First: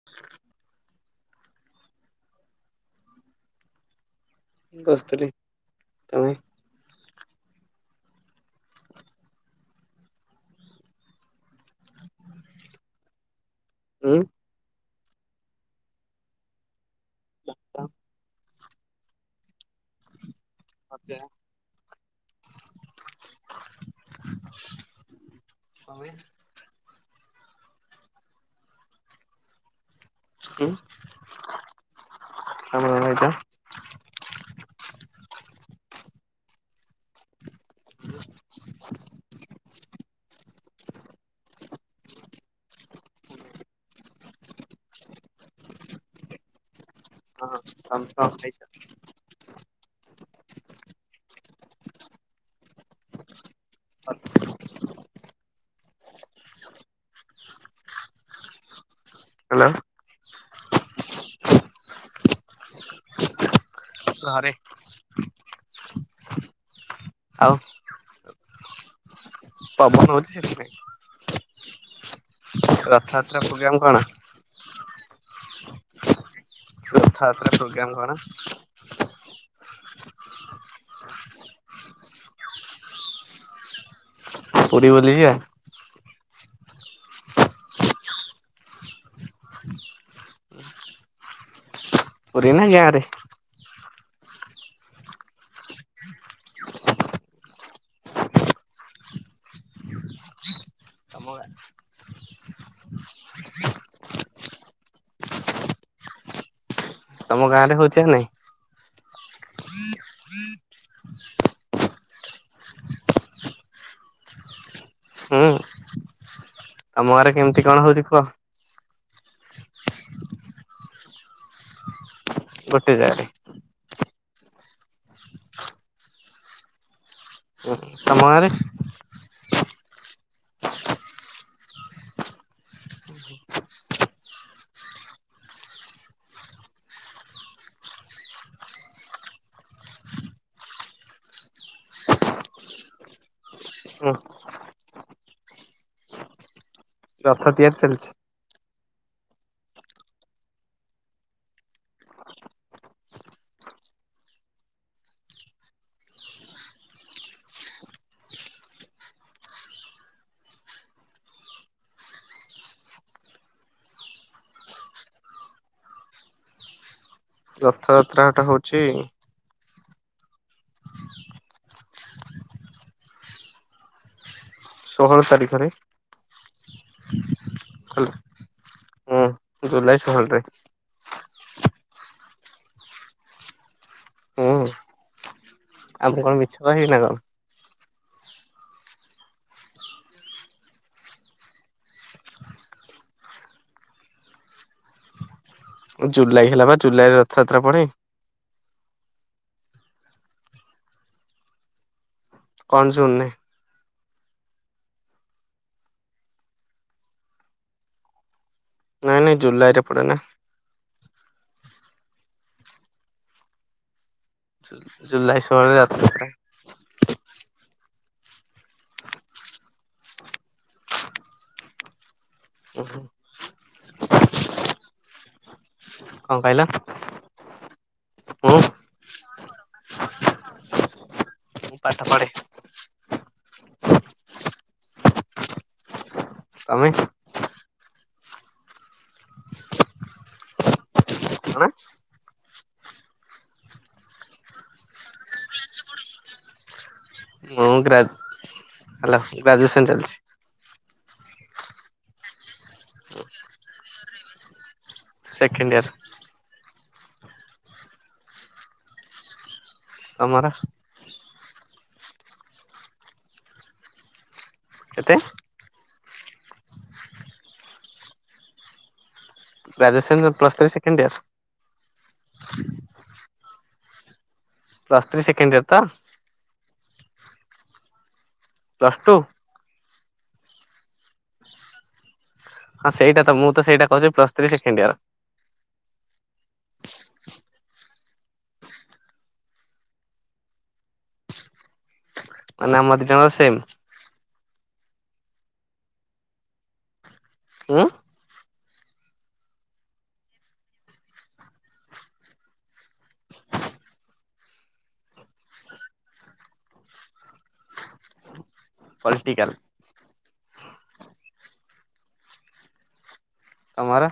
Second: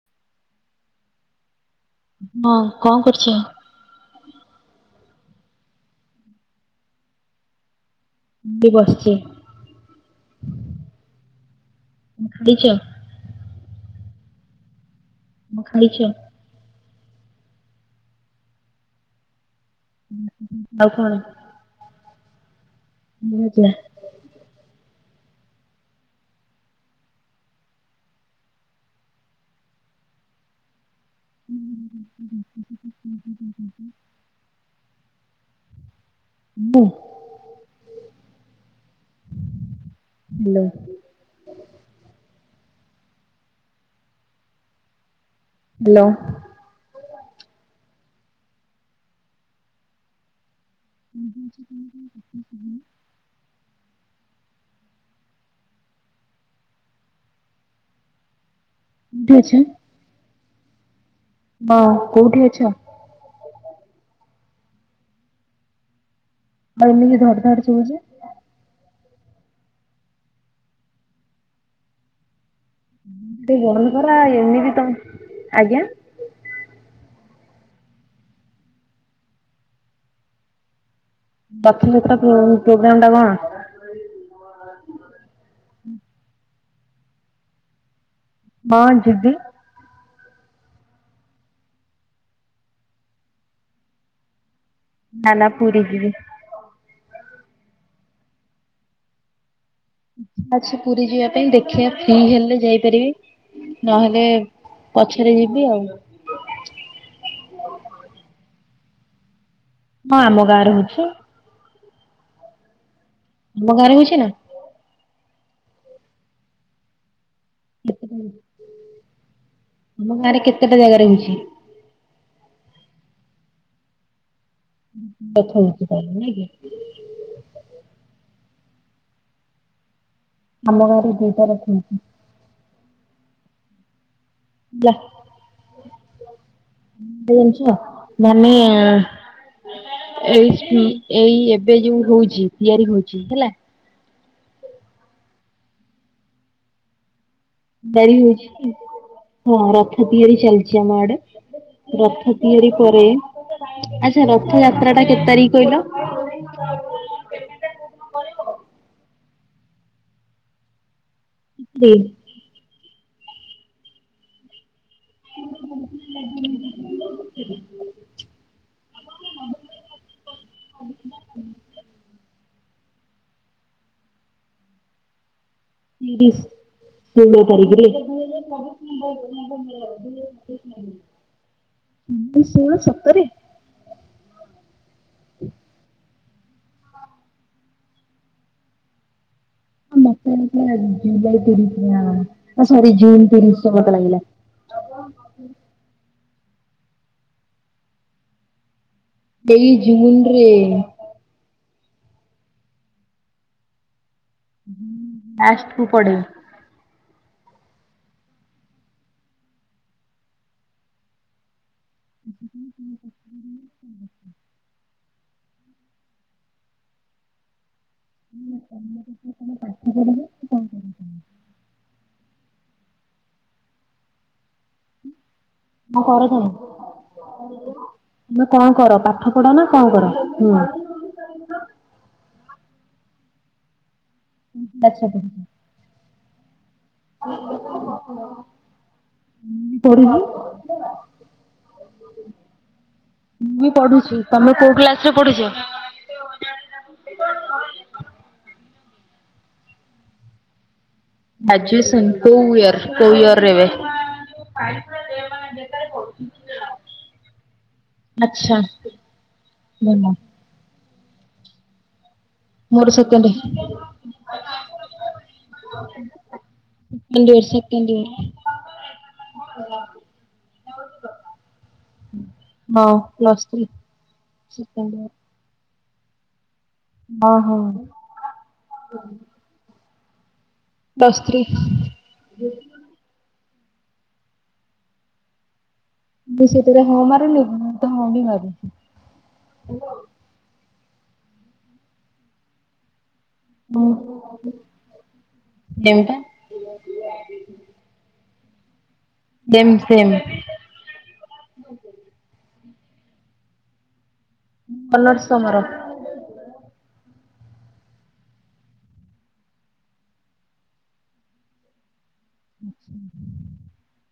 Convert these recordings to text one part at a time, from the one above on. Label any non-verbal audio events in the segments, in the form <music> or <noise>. <inaudible> ହଁ କଣ କରୁଚ? ବସିଥିଲି ତମେ? ମୁବି ବସିଚି କଁ ଖାଇଚ? ଉଁ? କଣ ଖାଇଚ? <unintelligible> ଉ ହୁଁ ଆଉ କଣ? ତମେ ମୋ ଯା। କଣ କହିଲେ? ହୁଁ? କଣ <unintelligible> ମୁଁ ହାଲୋ। ହାଲୋ। ହଁ ତମେ କଣ ଖାଇଚ? <inaudible> ଆଚ୍ଛ କୋଉଠି ଅଛ? ହାଲୋ ହଁ କୋଉଠି ଅଛ? ଘରେ। ଆଉ ଏମିତି ଧଡ ଆଉ ଧାଡ ଶୁଭୁଚି? ପବନ ହଉଚି ସେଥିପାଇଁ। ରଥଯାତ୍ରା ଦେହ ପ୍ରୋଗ୍ରାମ ବନ୍ଦ କଣ କରା ଏମତି ତମ ଆଜ୍ଞା ରଥଯାତ୍ରା ପ୍ରୋଗ୍ରାମ କଣ? ରଥଯାତ୍ରା କୁ ପ୍ରୋଗ୍ରାମ ଟା କଣ? ପୁରୀ ବୁଲି ଯିବା? ହଁ ଯିବି। ପୁରୀ ନା ଗାଁ ରେ? ନା ନା ପୁରି ଯିବି। ଛା ଅଛି ପୁରୀ ଯିବା ପାଇଁ ଦେଖିବା ଫ୍ରି ହେଲେ ଯାଇପାରିବି। ନହେଲେ ପଛରେ ଯିବି ଆଉ। ତମ ଗାଁରେ ହଉଚି ନା ନାଇଁ? ହଁ ଆମ ଗାଁରେ ହଉଚି। ତମ ଗାଁ ରେ ହଉଚି ନା? ହୁଁ ତମ ଗାଁ ରେ କେମିତି କଣ ହଉଚି କେତେଟା କୁହ? ଆମ ଗାଁରେ କେତେଟା ଜାଗାରେ ହଉଚି। ଗୋଟେ ଜାଗାରେ। ରଖା ରଖି କରେ ନାଇକି? ଉଁ ତମ ଗାଁ ରେ? ଆମ ଗାଁ ରେ ଦିଇଟା ରଖଚନ୍ତି। ଲା ହଉଚି ମାନି ଏଇ ଏଇ ଏବେ ଯୋଉ ହଉଚି ତିଆରି ହଉଚି ହେଲା। ହୁଁ। ରଥ ତିଆରି ଚାଲିଛି ଆରି ହଉଚି ହଁ ରଥ ତିଆରି ଚାଲିଚି ଆମ ଆଡେ। ରଥ ତିଆରି ପରେ ଆଚ୍ଛା ରଥ ଯାତ୍ରା ଟା କେତେ ତାରିଖ କହିଲ? ଗ୍ରୀନ ରଥ ଯାତ୍ରାଟା ହଉଚି ଷୋହଳ ତାରିଖରେ। ବିଶ୍ ଷୋହଳ ତାରିଖ ରେ? ବି ହେଲା ହୁଁ ଜୁଲାଇ ଷୋହଳରେ ଷୋହଳ ସତରେ? ହ ଆମକୁ କଣ ମିଛ କହିବି ନା କଣ ଆ ମତଏମିତିଆ ଜୁଲାଇ ତିରିଶ୍ ନା କଣ ତ ସରି ଜୁନ୍ ତିରିସି ଶ ତ ଲାଗିଲା ହ <unintelligible> ଜୁଲାଇ ହେଲା ବା ଜୁଲାଇ ରେ ରଥଯାତ୍ରା ପଢେଇ ଏଇ ଜୁନ ରେ କଣ ଜୁନ ନେ ଆସୁ ପଡେ ନାଇଁ ନାଇଁ ଜୁଲାଇ ରେ ପଡେ ନା <inaudible> ଜୁଲାଇ ଷୋହଳ ରେ ରଥ ଯାତ୍ରା ତମ ତମେ ପାଠ ପଢିବ କଣ କର ଓହୋ କଁ କରାଇ କଣ କହିଲ ତମେ ମୁଁ କଣ କର ପାଠ ପଢ ନା କଣ କର ହୁଁ ମୁଁ ପାଠ ପଢ଼େ ଆଛା ଆଉ ତମେ କଣ ମୁଁ ପଢୁଛି ତମେ କୋଉ କ୍ଲାସରେ ପଢୁଛ ମୁଁ ଗ୍ରାଜ ହେଲ ଗ୍ରାଜୁଏସନ୍ ଚାଲିଛି ଆଜିୁ ସନ କୋୟର କୋୟର ଏରେବେ <inaudible> ସେକେଣ୍ଡ ଇୟର ଆଛା ଭ ତମର ମୋର ସେକେଣ୍ଡେ। କେତେ? <unintelligible> Second. Graduation plus three second year. ହଁ plus three! Second plus year. Three second year ତ। ହଁ ହଁ ପ୍ଲସ ଟୁ ପ୍ଲସ ଥ୍ରୀ। ହଁ ସେଇଟାତ, ମୁଁ ତ ସେଇଟା କହୁଛି ପ୍ଲସ୍ ଥ୍ରୀ ସେକେଣ୍ଡେ ଇୟର। ମୁଁତ ସେତେବେଳେ ହଁ ମାରିଲି, ମୁଁ ତ ହଉ ମାରିଲି ମାନେ ଆମ ଦିଇଜଣଙ୍କର ସେମ୍ ହଉ ଦେବା ହଁ ସେମ୍ ସେମ୍। ପନୋର ସମର। ପଲିଟିକାଲ <inaudible> ତମର।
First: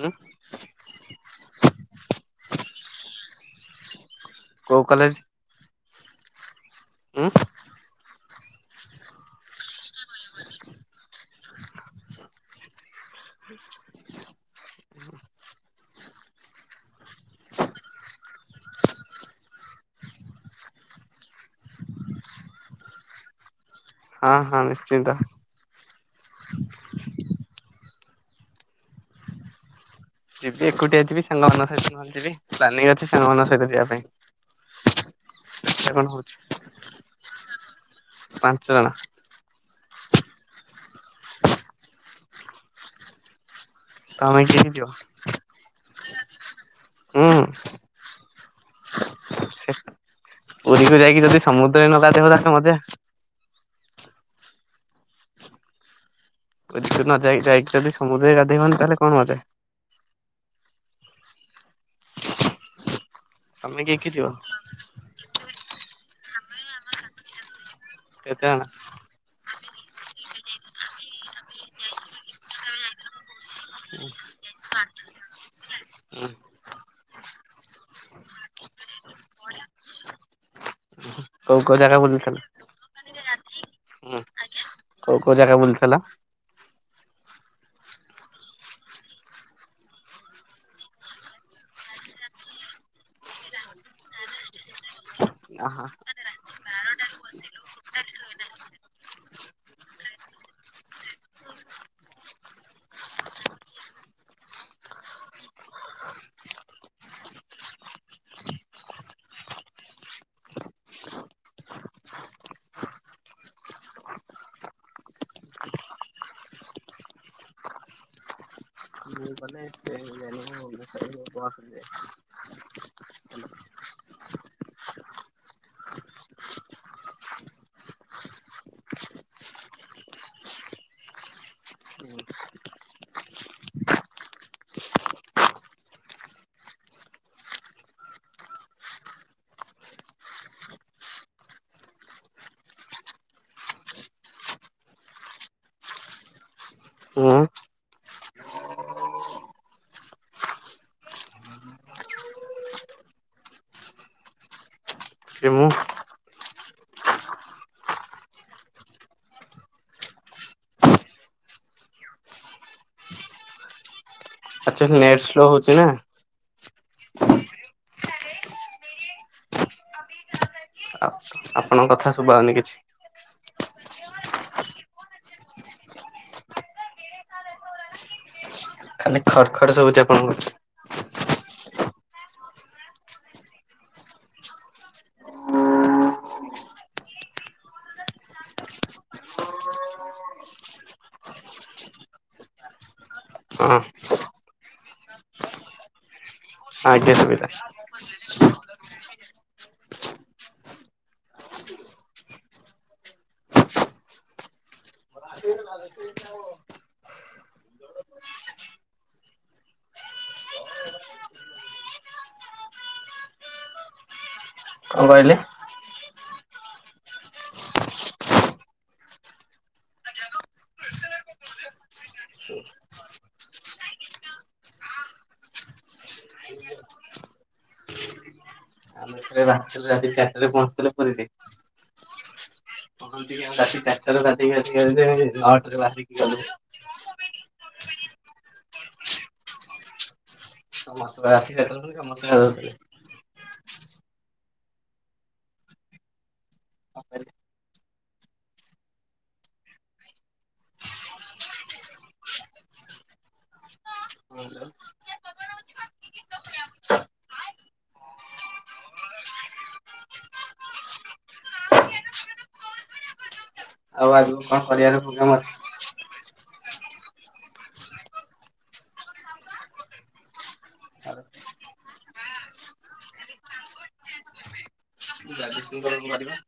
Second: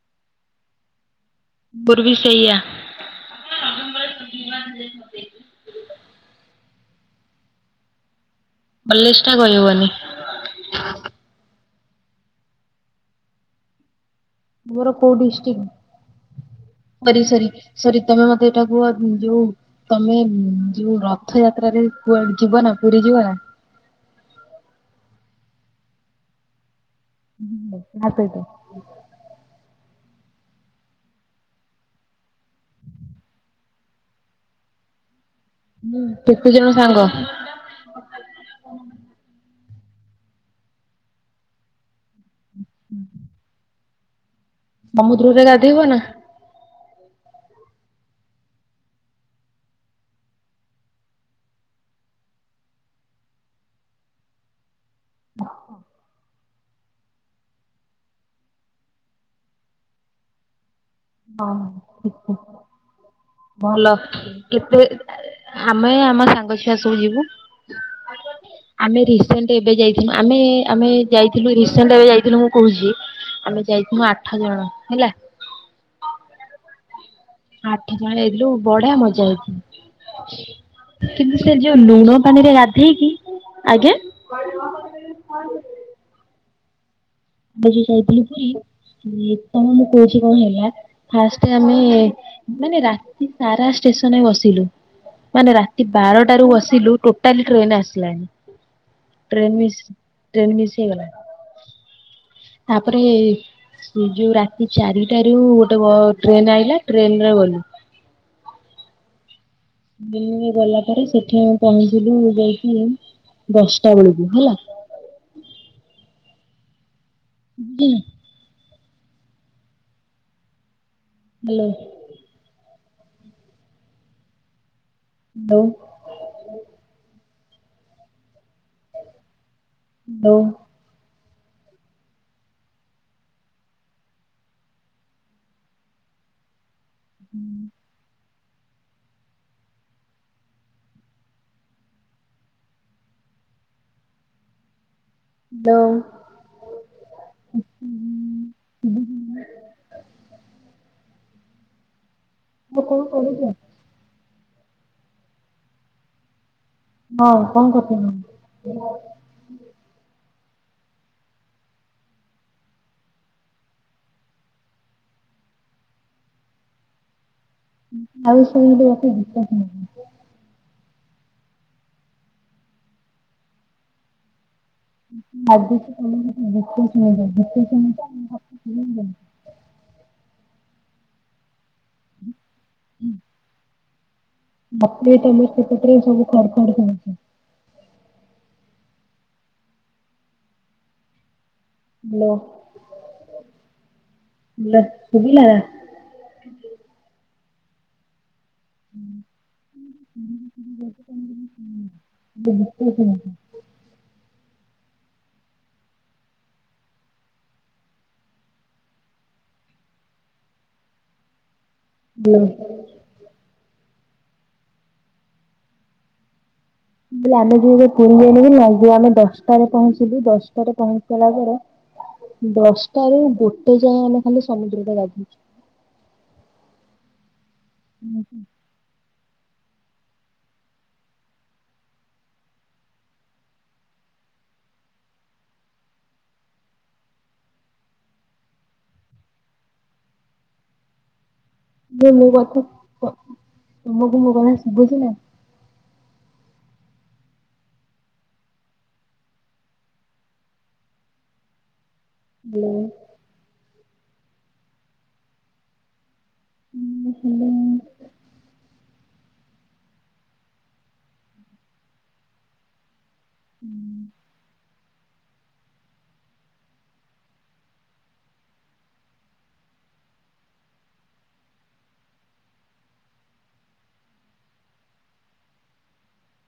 ଉଁ ମୋର ବି ସେଇଆ। କୋଉ ହୁଁ। <unintelligible> କହିବନି। ମୋର କଉ ଡିସଟିକ। ସରି ସରି ସରି, ତମେ ମତେ ଏଇଟା କୁୁହ ଯୋଉ ତମେ ଯୋଉ ରଥଯାତ୍ରାରେ କୁଆଡେ ଯିବ ନା, ପୁରୀ ଯିବ ନା? ହଁ ହଁ ନିଶ୍ଚିନ୍ତ। କାହା ସହିତ। ଯିବି ଏକୁଟିଆ ଯିବି ସାଙ୍ଗମାନ ସହିତ ଯିବି ପ୍ଲାନିଙ୍ଗ ଅଛି ସାଙ୍ଗମାନଙ୍କ ସହିତ ଯିବା ପାଇଁ। ଦେଖିଆ ହୁଁ, କଣ ହଉଛି। କେତେ ଜଣ ସାଙ୍ଗ? ପାଞ୍ଚ ଜଣ। ହୁଁ। ତମେ କିଏ କିଏ। ଯିବ? ସମୁଦ୍ରୁରେ ଗାଧୋଇବ ନା? ହୁଁ। ସେ ପୁରୀକୁ ଯାଇକି ଯଦି ସମୁଦ୍ରରେ ନ ଗାଧେଇବ, ତାହେଲେ ମଜା। ଓହ। <unintelligible> ନ ଯାଇ, ଯାଇକି ଯଦି ସମଦ୍ରରେ ନ ଗାଧେଇବନି ତାହେଲେ କଣ ମଜା। ହଁ ଠିକ ଠିକ। ତମେ ଭଲ କିଏ କିଏ ଯିବ? କେତେ ଆମେ ଆମ ସାଙ୍ଗ ଛୁଆ ସବୁ ଯିବୁ। କେତେ ଜଣ ଆମେ ରି ସେଣ୍ଡେ ଏବେ ଯାଇଥିଲୁ ଆମେ ଆମେ ଯାଇଥିଲୁ ରିସେଣ୍ଟ ଏବେ ଯାଇଥିଲୁ ମୁଁ କହୁଛି ଆ ଯାଇଥିମୁ ଆଠ ଜଣ ହେଲା। ହୁଁ। ଆଠ ଜଣ ହେଲୁ, ବଢିଆ ମଜା ହେଇ କିନ୍ତୁ ସେ କୋଉ କୋଉ ଯୋଉ ଜାଗା ଲୁଣ ବୁଲିଥିଲ? ପାଣି ରେ ଗାଧେଇକି, ଆଜ୍ଞା ହୁଁ କୋଉ, କୋଉ ଜାଗା ବୁଲଥିଲ? <unintelligible> ଯାଇଥିଲୁ ପୁରି, ତମକୁ ମୁଁ କହୁଛି କଣ ହେଲା? ଫାଷ୍ଟେ ଆମେ, ମାନେ ରାତି ସାରା ଷ୍ଟେସନରେ ବସିଲୁ। ମାନେ ରାତି ଆହା ବାରଟାରୁ ବସିଲୁ ଟୋଟାଲି ଟ୍ରେନ ଆସିଲାନି। ଟ୍ରେନ୍ ମିସ୍ ଟ୍ରେନ୍ ମିସ୍ ହେଇଗଲା। ତାପରେ। ହୁଁ ଯୋଉ ରାତି ଚାରିଟାରୁ ଗୋଟେ ବ ଟ୍ରେନ ଆଇଲା ଟ୍ରେନ ରେ ଗଲୁ। ଦିନିରୁ ଗଲା ପରେ ସେଠି ପହଞ୍ଚିଲୁ ଯାଇକି ଦଶଟା ବୁଳୁକୁ ହେଲା। <inaudible> <unintelligible> ହାଲୋ। <inaudible> ହାଲୋ। ହାଲୋ। <inaudible> ହୁଁ। ହାଲୋ। ହୁଁ। <inaudible> ମୁଁ କଁ କହୁଚ? କିଏ ମୁଁ। ହଁ, କଣ କରୁଚନି? ଅଚୁଆଲି ନେଟ୍ ସ୍ଲୋ ହଉଛି ନା। ଆଉ ଶୋଇଲେ ଏତେ ବିଶ୍ୱାସ ନାହିଁ। ଆପଣଙ୍କ କଥା ଶୁଭା ଆଉନି କିଛି? <unintelligible> ଖାଲି ଖଡ୍ ଖଡ୍ ଶୁବୁଚି ଆପଣଙ୍କ କଛ୍। ଉଁ ହୁଁ। ମତେ ବି ତମ ସେପଟରେ ସବୁ ଖଡ୍ ଖଡ୍ ଶୁବୁଚି। ହ୍ୟାଲୋ, ହଁ। ହେଲା ସୁବିଲା। ଆଜ୍ଞା, ଶୁବିଲା। <inaudible> <inaudible> <inaudible> ହ୍ୟାଲୋ। କଣ କହିଲେ? ଆମେ ଯବେ ପୁରୀ ଯାଇନଥିଲୁ ନା, ଯଉ ଆମେ ଦଶଟାରେ ପହଞ୍ଚିଲୁ, ଦଶଟାରେ ପହଞ୍ଚିି ସାଇଲା ପରେ ଦଶଟା ରୁ ଗୋଟେ ଯାଏ, ଆମେ ଖାଲି ସମୁଦ୍ର ରେ ଗାଧେଇଚୁ। ଉହୁଁ। ଆମେ ରାତିରେ ରାତି ଚାରିଟାରେ ପହଞ୍ଚଥିଲେ ପୁରୀରେ। ପହଞ୍ଚିକି, ଆଉ ରାତି ଚାରିଟାରୁ ଗାଧେଇକି ଆସିକି ଆଇଲେ, ନଅଟାରୁ ବାହାରିକି ଗଲୁ। <unintelligible> ମୁଁ, ମୁଁ କଥା, ଗାଧଉଥିଲେ। କ ତୁମକୁ ମୋ କଥା ଶୁଭୁଚି ନା? କଁ କହିଲେ? ହାଲୋ। ହଁ ଲୋ। ଉଁ ହାଲୋ। ଆଉ ଆଗକୁ କଣ କରିଆର ପୋଗ୍ରାମ୍ ଅଛି। ଗାଜୁଏସନ୍ ପରେ କଁ କରିବା?